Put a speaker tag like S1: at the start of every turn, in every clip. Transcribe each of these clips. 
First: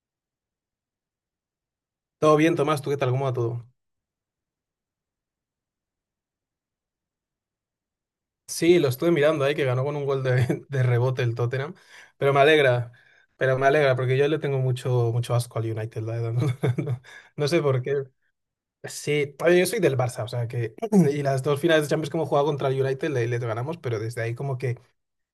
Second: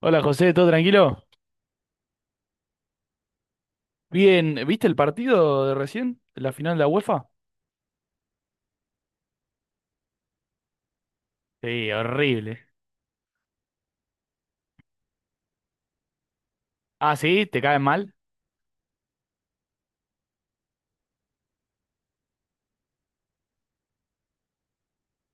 S1: Hola José, ¿todo tranquilo?
S2: Todo bien, Tomás, ¿tú qué tal? ¿Cómo va todo?
S1: Bien, ¿viste el partido de recién? ¿La final de la UEFA?
S2: Sí, lo estuve mirando ahí, que ganó con un gol de rebote el Tottenham,
S1: Sí,
S2: pero me
S1: horrible.
S2: alegra, pero me alegra, porque yo le tengo mucho asco al United, la verdad. No, no-
S1: Ah, sí,
S2: no
S1: ¿te
S2: sé
S1: caen
S2: por qué.
S1: mal?
S2: Sí, oye, yo soy del Barça, o sea que, y las dos finales de Champions que hemos jugado contra el United le ganamos, pero desde ahí como que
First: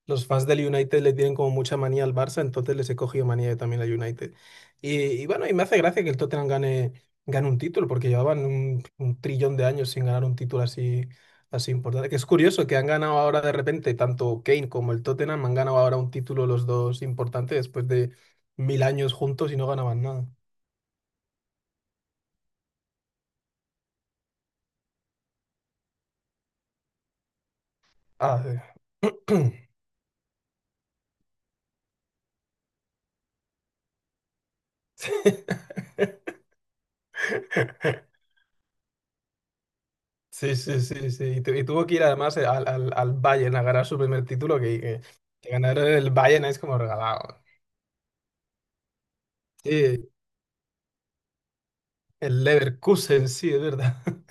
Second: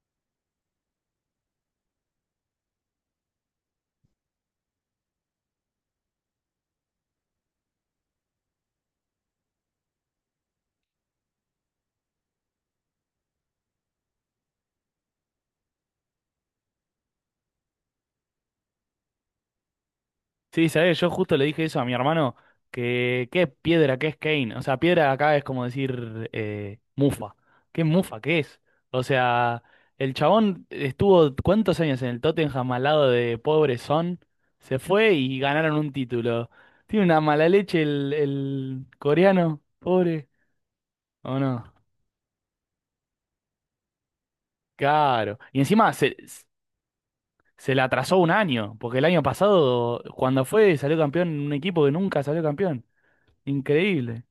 S2: los fans del United le tienen como mucha manía al Barça, entonces les he cogido manía yo también al United. Y bueno, y me hace gracia que el Tottenham gane un título, porque llevaban un trillón de años sin ganar un título así importante. Que es curioso que han ganado ahora de repente, tanto Kane como el Tottenham han ganado ahora un título los dos importantes después de mil años juntos y no ganaban nada.
S1: Sí, sabés, yo justo le dije eso a mi hermano, que qué piedra, qué es Kane. O sea, piedra acá es como decir mufa. ¿Qué mufa, qué
S2: Ah,
S1: es? O
S2: eh.
S1: sea, el chabón estuvo cuántos años en el Tottenham al lado de pobre Son, se fue y ganaron un título. Tiene una mala leche el coreano, pobre,
S2: Sí.
S1: ¿o
S2: Y
S1: no?
S2: tuvo que ir además al Bayern a ganar su primer título,
S1: Claro.
S2: que
S1: Y
S2: ganar
S1: encima
S2: el
S1: se,
S2: Bayern es como regalado.
S1: se le atrasó un año, porque el año pasado,
S2: Sí,
S1: cuando fue, salió campeón en un equipo que nunca salió
S2: el
S1: campeón.
S2: Leverkusen, sí, es verdad.
S1: Increíble.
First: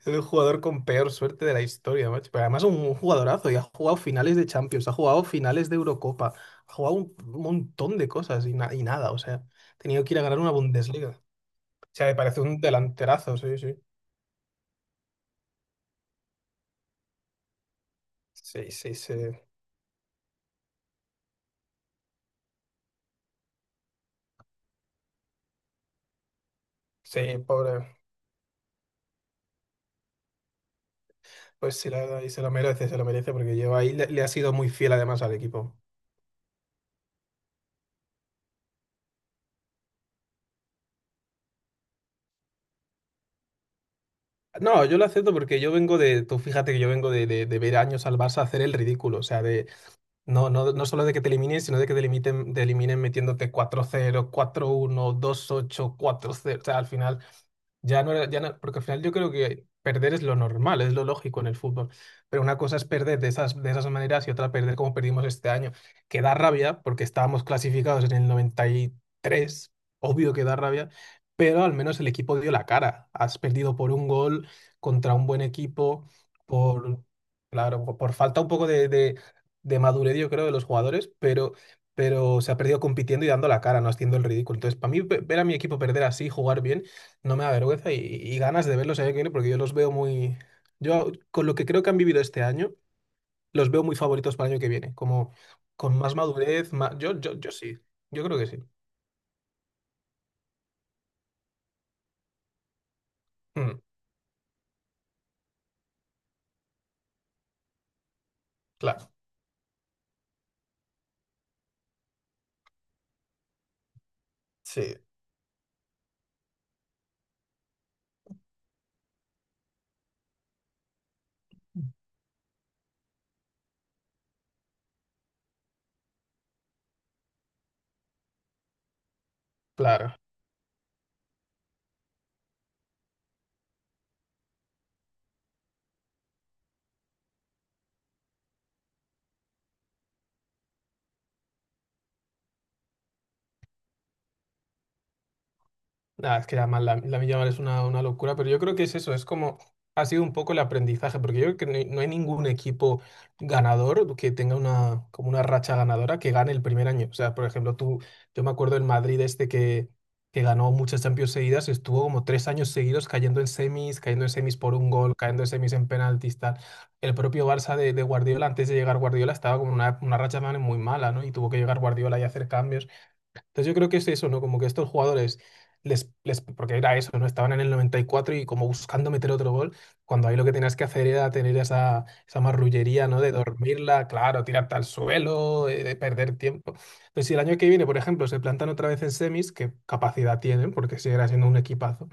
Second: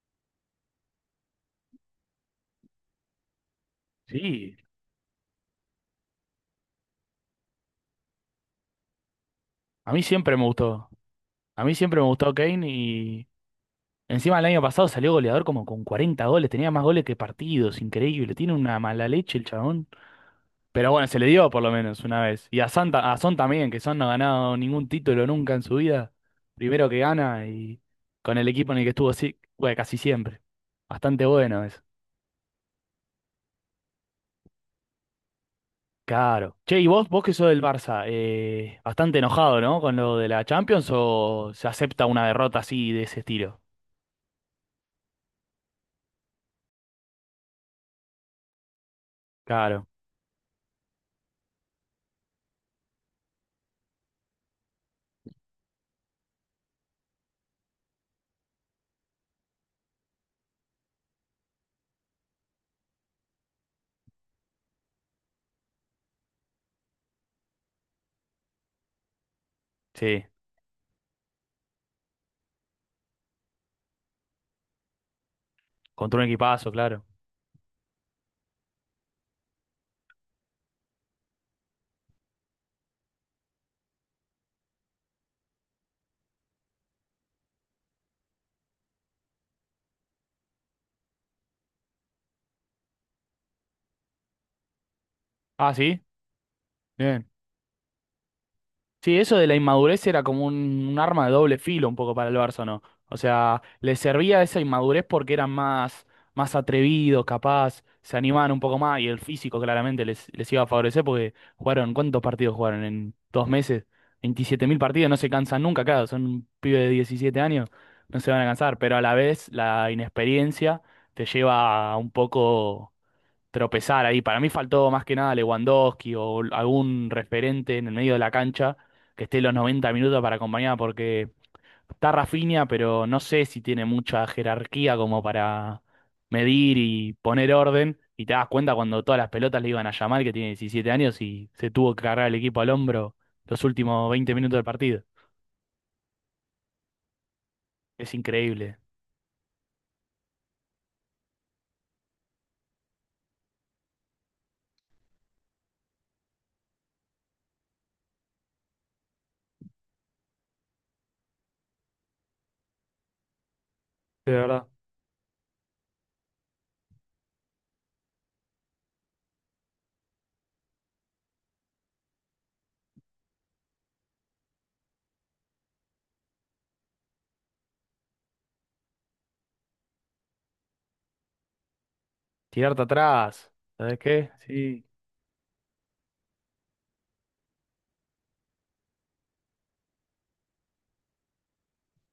S2: Es el jugador con peor suerte de la historia, macho. Pero además un jugadorazo y ha jugado finales de
S1: Sí.
S2: Champions, ha jugado finales de Eurocopa, ha jugado un montón de cosas y nada, o sea, ha
S1: A mí
S2: tenido que ir a
S1: siempre
S2: ganar
S1: me
S2: una
S1: gustó.
S2: Bundesliga. O
S1: A mí siempre me
S2: sea, me
S1: gustó
S2: parece un
S1: Kane y
S2: delanterazo, sí, sí.
S1: encima el año pasado salió goleador como con 40 goles. Tenía más goles que partidos. Increíble. Tiene
S2: Sí,
S1: una
S2: sí,
S1: mala
S2: sí.
S1: leche el chabón. Pero bueno, se le dio por lo menos una vez. Y a Son también, que Son no ha ganado ningún título nunca en su vida. Primero que
S2: Sí,
S1: gana y
S2: pobre.
S1: con el equipo en el que estuvo sí, bueno, casi siempre. Bastante bueno
S2: Pues
S1: eso.
S2: sí, la verdad, y se lo merece porque lleva ahí, le ha sido muy fiel además al equipo.
S1: Claro. Che, y vos que sos del Barça, bastante enojado, ¿no? Con lo de la Champions o se acepta una derrota así de ese estilo.
S2: No, yo lo acepto porque yo vengo de, tú fíjate que yo vengo de ver años al Barça hacer el ridículo, o sea, de
S1: Claro,
S2: no solo de que te eliminen, sino de que te elimiten, te eliminen metiéndote cuatro cero, cuatro uno, dos ocho, cuatro cero, o sea, al final ya no era, porque al final yo creo que perder es lo normal, es lo lógico en el fútbol. Pero una cosa es perder de de esas maneras y otra perder como perdimos este año, que da rabia porque estábamos clasificados en el noventa y tres,
S1: sí.
S2: obvio que da rabia, pero al menos el equipo dio la cara. Has perdido por un gol contra un buen equipo,
S1: Contra un equipazo, claro.
S2: por, claro, por falta un poco de madurez, yo creo, de los jugadores, pero se ha perdido compitiendo y dando la cara, no haciendo el ridículo. Entonces, para mí, ver a mi equipo perder así, jugar bien, no me da vergüenza y ganas de verlos el año que viene porque yo los veo muy... Yo con lo que creo que han vivido este año, los veo muy favoritos para el año que viene, como
S1: Ah,
S2: con
S1: sí.
S2: más madurez,
S1: Bien.
S2: yo sí, yo creo que sí.
S1: Sí, eso de la inmadurez era como un arma de doble filo un poco para el Barça, ¿no? O sea,
S2: Mm,
S1: le servía esa inmadurez porque eran más atrevidos, capaz, se animaban un poco más y
S2: claro,
S1: el físico claramente les iba a favorecer porque jugaron. ¿Cuántos partidos jugaron en 2 meses? veintisiete mil
S2: sí,
S1: partidos, no se cansan nunca, claro, son un pibe de 17 años, no se van a cansar, pero a la vez la inexperiencia te lleva a un poco tropezar ahí. Para mí faltó más que nada Lewandowski o algún referente en el medio de la cancha que esté los 90
S2: claro.
S1: minutos para acompañar, porque está Rafinha, pero no sé si tiene mucha jerarquía como para medir y poner orden. Y te das cuenta cuando todas las pelotas le iban a llamar que tiene 17 años y se tuvo que cargar el equipo al hombro los últimos 20 minutos del partido.
S2: Nada, es que además la Milla Mal es una
S1: Es
S2: locura, pero yo creo
S1: increíble,
S2: que es eso, es como ha sido un poco el aprendizaje, porque yo creo que no hay ningún equipo ganador que tenga una, como una racha ganadora que gane el primer año. O sea, por ejemplo, yo me acuerdo del Madrid este que ganó muchas Champions seguidas, estuvo como tres años seguidos cayendo en
S1: de
S2: semis
S1: verdad.
S2: por un gol, cayendo en semis en penaltis, tal. El propio Barça de Guardiola, antes de llegar Guardiola, estaba como una racha también muy mala, ¿no? Y tuvo que llegar Guardiola y hacer cambios. Entonces yo creo que es eso, ¿no? Como que estos jugadores, porque era eso, ¿no? Estaban en el noventa y cuatro y como buscando meter otro gol, cuando ahí lo que tenías que hacer era tener esa
S1: Tirarte
S2: marrullería, ¿no? De
S1: atrás, ¿sabes
S2: dormirla,
S1: qué?
S2: claro, tirarte
S1: Sí.
S2: al suelo, de perder tiempo. Entonces si el año que viene, por ejemplo, se plantan otra vez en semis, que capacidad tienen, porque seguirá siendo un equipazo,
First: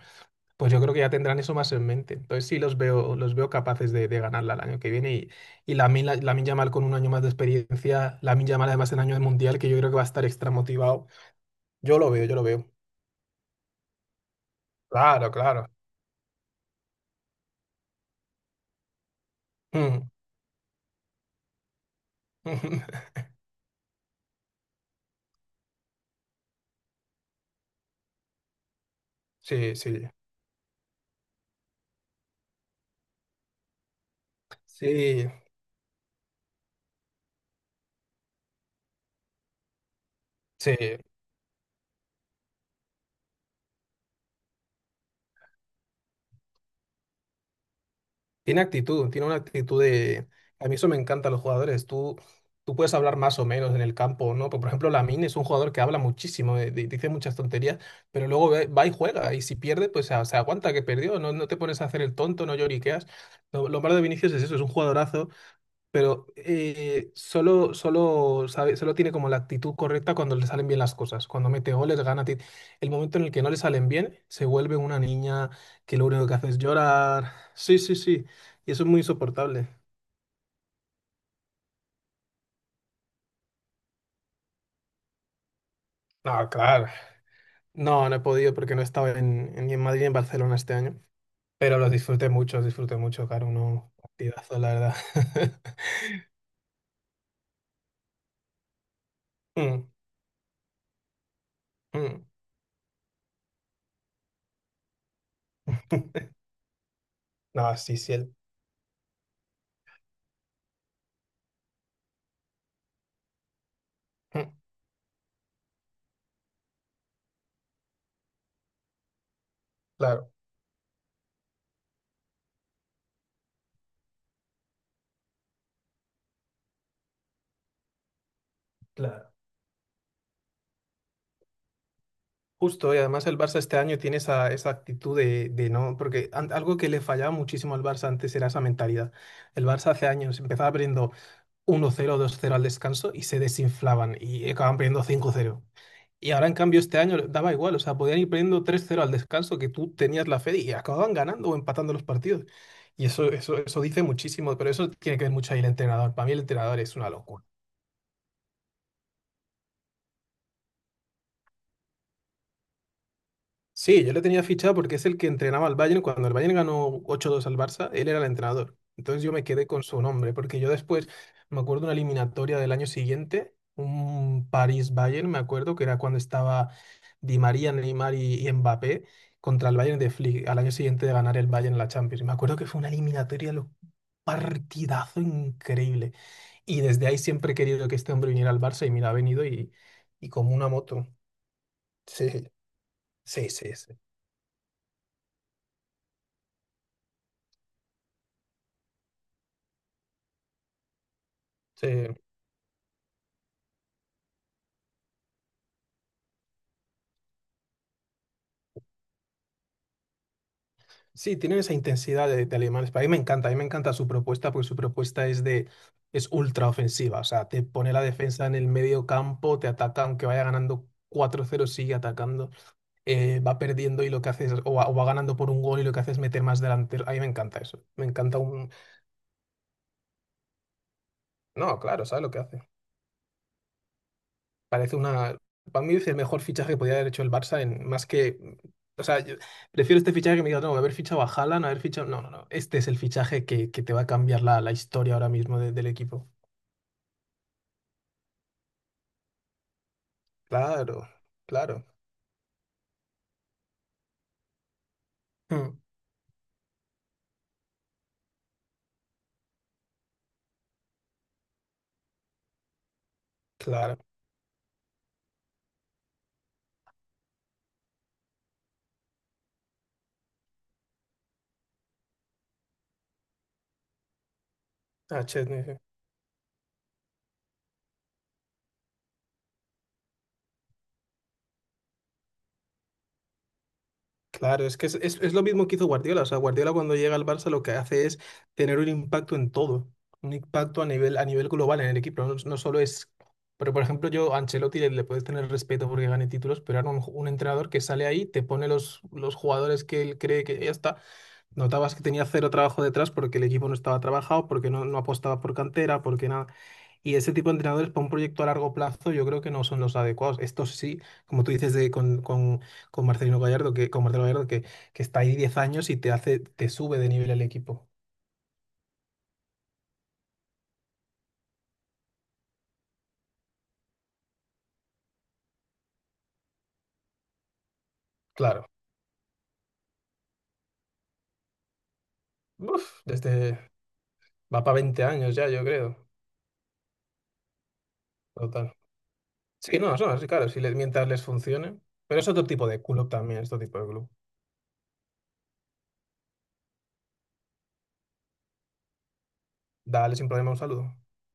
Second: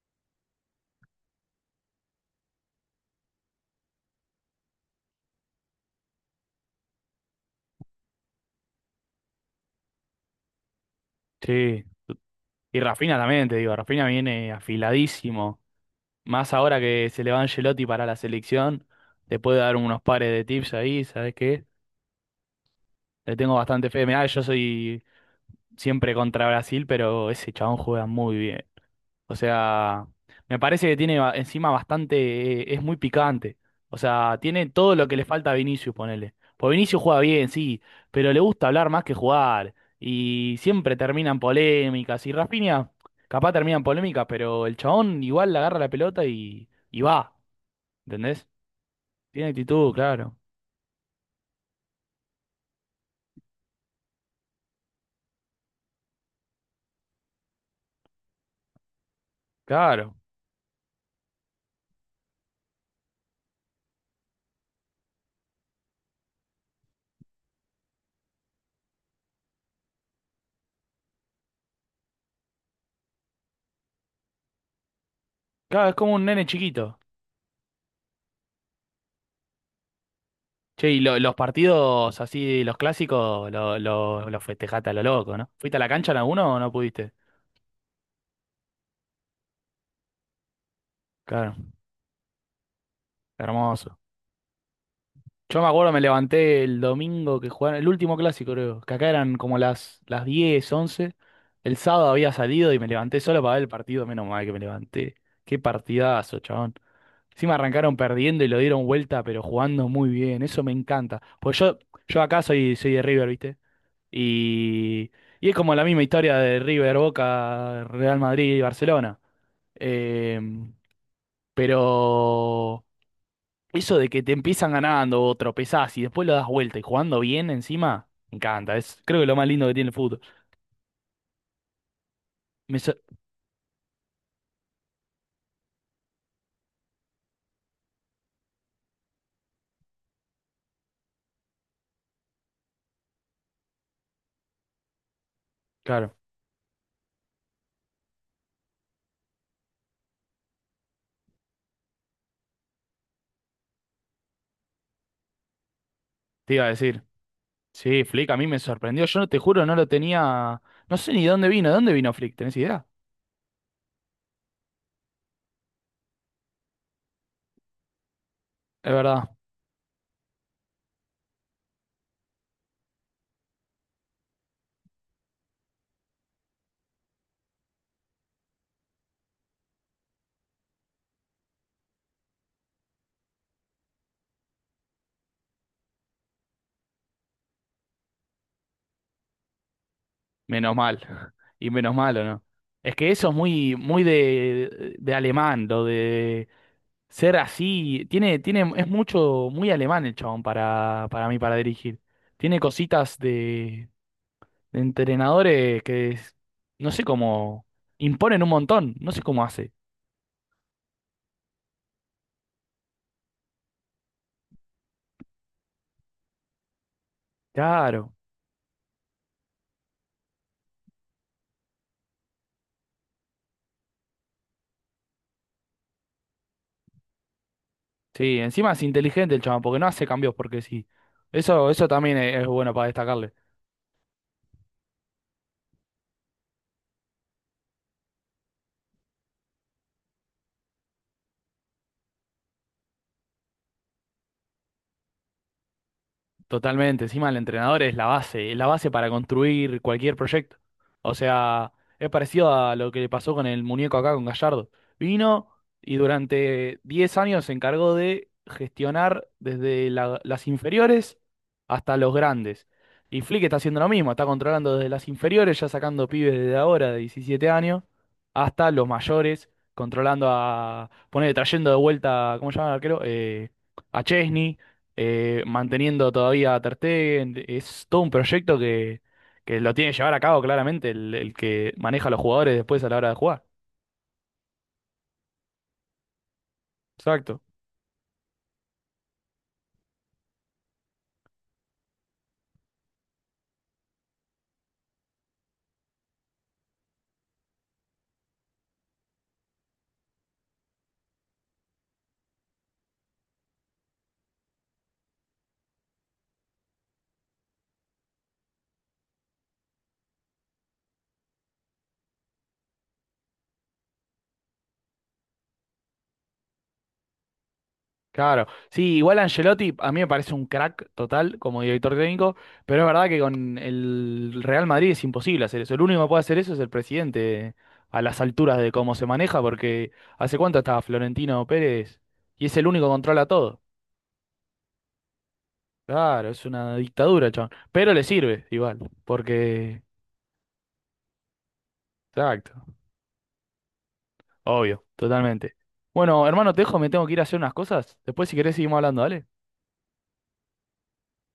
S2: pues yo creo que ya tendrán eso más en mente. Entonces sí los veo capaces de ganarla el año que viene y Lamine Yamal con un año más de experiencia, Lamine Yamal además en año de mundial, que yo creo que va a estar extra motivado.
S1: Sí.
S2: Yo lo veo, yo lo veo.
S1: Y Rafinha también, te digo, Rafinha viene
S2: Claro,
S1: afiladísimo.
S2: claro.
S1: Más ahora que se le va Ancelotti para la selección, te puede dar unos
S2: Mm.
S1: pares de tips ahí, ¿sabes qué? Le tengo bastante fe. Mirá, yo soy siempre contra Brasil, pero ese chabón juega muy bien. O
S2: Sí,
S1: sea,
S2: sí,
S1: me parece que tiene encima bastante, es muy picante. O sea, tiene todo lo que le
S2: sí,
S1: falta a Vinicius, ponele. Pues Vinicius juega bien, sí, pero le gusta hablar más que jugar. Y siempre
S2: sí.
S1: terminan polémicas. Y Rafinha, capaz terminan polémicas, pero el chabón igual le agarra la pelota y va. ¿Entendés?
S2: Tiene actitud, tiene una
S1: Tiene
S2: actitud
S1: actitud,
S2: de...
S1: claro.
S2: A mí eso me encanta, los jugadores. Tú puedes hablar más o menos en el campo, ¿no? Por ejemplo, Lamine es un jugador que habla muchísimo, dice muchas tonterías, pero luego va y juega. Y si pierde, pues
S1: Claro.
S2: se aguanta que perdió. No te pones a hacer el tonto, no lloriqueas. Lo malo de Vinicius es eso, es un jugadorazo pero solo tiene como la actitud correcta cuando le salen bien las cosas. Cuando mete goles, gana. El momento en el que no le salen bien, se vuelve una niña
S1: Claro, es
S2: que lo
S1: como un
S2: único que
S1: nene
S2: hace es
S1: chiquito.
S2: llorar. Sí, sí, sí. Y eso es muy insoportable.
S1: Che, y los partidos así, los clásicos, los festejaste a lo loco, ¿no? ¿Fuiste a la cancha en
S2: No,
S1: alguno o no
S2: claro.
S1: pudiste?
S2: No, no he podido porque no he estado ni en Madrid ni en Barcelona este año.
S1: Claro,
S2: Pero los disfruté mucho, claro, uno
S1: hermoso.
S2: partidazos, la verdad.
S1: Yo me acuerdo, me levanté el domingo que jugaron, el último clásico creo, que acá eran como
S2: Mm,
S1: las 10 once. El sábado
S2: mm.
S1: había salido y me levanté solo para ver el partido, menos mal que me levanté. Qué partidazo, chabón. Encima
S2: No,
S1: arrancaron
S2: sí, sí,
S1: perdiendo y lo dieron vuelta, pero jugando muy bien, eso me encanta. Pues yo acá soy, de River, ¿viste?
S2: mm,
S1: Y, y es como la misma historia de River, Boca, Real Madrid y Barcelona.
S2: claro.
S1: Em, pero eso de que te empiezan ganando o tropezás y después lo das vuelta y jugando bien encima, me encanta. Es creo que
S2: Claro.
S1: lo más lindo que tiene el fútbol. Me sor-
S2: Justo, y además el Barça este año tiene esa actitud de no, porque algo que le fallaba muchísimo al Barça antes era esa mentalidad. El Barça hace años empezaba perdiendo uno cero dos cero al descanso y se desinflaban y acababan perdiendo cinco cero.
S1: claro,
S2: Y ahora en cambio este año daba igual, o sea, podían ir perdiendo tres cero al descanso que tú tenías la fe y acababan ganando o empatando los partidos. Eso dice muchísimo, pero eso tiene que ver mucho ahí el entrenador. Para mí el
S1: te iba a
S2: entrenador es
S1: decir.
S2: una locura.
S1: Sí, Flick a mí me sorprendió. Yo no te juro, no lo tenía. No sé ni dónde vino. ¿De dónde vino Flick? ¿Tenés idea?
S2: Sí, yo le tenía fichado porque es el que entrenaba al Bayern cuando el Bayern ganó 8-2 al Barça, él era el entrenador.
S1: Es
S2: Entonces yo
S1: verdad.
S2: me quedé con su nombre, porque yo después me acuerdo una eliminatoria del año siguiente, un París-Bayern, me acuerdo que era cuando estaba Di María, Neymar y Mbappé contra el Bayern de Flick, al año siguiente de ganar el Bayern la Champions. Me acuerdo que fue una eliminatoria, partidazo increíble. Y desde ahí siempre he querido que este hombre viniera al Barça y mira, ha venido y como una
S1: Menos mal.
S2: moto.
S1: Y menos mal, ¿o
S2: Sí,
S1: no? Es que eso es
S2: sí, sí,
S1: muy,
S2: sí.
S1: muy de, alemán, lo de ser así, tiene, es mucho, muy alemán el chabón para mí, para
S2: Sí.
S1: dirigir. Tiene cositas de entrenadores que no sé cómo imponen un montón, no sé cómo hace.
S2: Sí, tienen esa intensidad de alemanes. Pero a mí me encanta, a mí me encanta su propuesta porque su propuesta es de es ultra ofensiva. O sea, te pone la
S1: Claro,
S2: defensa en el medio campo, te ataca, aunque vaya ganando 4-0, sigue atacando, va perdiendo y lo que hace es, o va ganando por un gol y lo que hace es meter más delantero. A mí me encanta eso. Me encanta
S1: sí,
S2: un...
S1: encima es inteligente el chabón, porque no hace cambios porque sí. Eso,
S2: No,
S1: eso
S2: claro,
S1: también
S2: ¿sabes lo
S1: es,
S2: que
S1: es
S2: hace?
S1: bueno para destacarle.
S2: Parece una. Para mí es el mejor fichaje que podía haber hecho el Barça en más que. O sea, yo prefiero este fichaje que me digas, no, haber fichado a Haaland, haber fichado. No, no, no. Este es el fichaje que te va a cambiar la historia ahora mismo del equipo.
S1: Totalmente, encima el entrenador es la base para construir cualquier proyecto.
S2: Claro,
S1: O sea,
S2: claro.
S1: es parecido a lo que le pasó con el muñeco acá con Gallardo. Vino
S2: Mm,
S1: y durante 10 años se encargó de gestionar desde las inferiores hasta los grandes. Y Flick está haciendo lo
S2: claro.
S1: mismo, está controlando desde las inferiores, ya sacando pibes desde ahora de 17 años, hasta los mayores, controlando a, poner, trayendo de vuelta. ¿Cómo se llama el arquero? A Chesney,
S2: Ah, Chesney, sí.
S1: manteniendo todavía a Ter Stegen. Es todo un proyecto que lo tiene que llevar a cabo claramente el que maneja a los jugadores después a la hora de jugar.
S2: Claro, es que es lo mismo que hizo Guardiola. O sea, Guardiola cuando llega al
S1: Exacto.
S2: Barça lo que hace es tener un impacto en todo, un impacto a nivel global en el equipo. No, no solo es. Pero, por ejemplo, yo a Ancelotti le puedes tener respeto porque gane títulos, pero era un entrenador que sale ahí, te pone los jugadores que él cree que ya está. Notabas que tenía cero trabajo detrás porque el equipo no estaba trabajado, porque no apostaba por cantera, porque nada. Y ese tipo de entrenadores para un proyecto a largo plazo yo creo que no son los adecuados. Estos sí, como tú dices con Marcelino con Marcelo Gallardo, que está ahí 10 años y te hace, te sube de nivel el equipo.
S1: Claro. Sí, igual Ancelotti a mí me parece un crack total como director técnico, pero es verdad que con el Real Madrid es imposible hacer eso. El único que puede hacer eso es el presidente a las alturas
S2: Claro.
S1: de cómo se maneja, porque ¿hace cuánto estaba Florentino Pérez? Y es el único que
S2: Uf,
S1: controla
S2: desde
S1: todo.
S2: va para 20 años ya, yo creo.
S1: Claro, es una dictadura, chabón. Pero le sirve
S2: Total.
S1: igual,
S2: Sí,
S1: porque...
S2: sí, claro, si les, mientras les funcione. Pero es otro tipo
S1: Exacto.
S2: de club también, este tipo de club.
S1: Obvio, totalmente. Bueno, hermano, te dejo, me tengo que ir a hacer unas cosas. Después, si querés, seguimos hablando, ¿vale?
S2: Dale sin problema un saludo.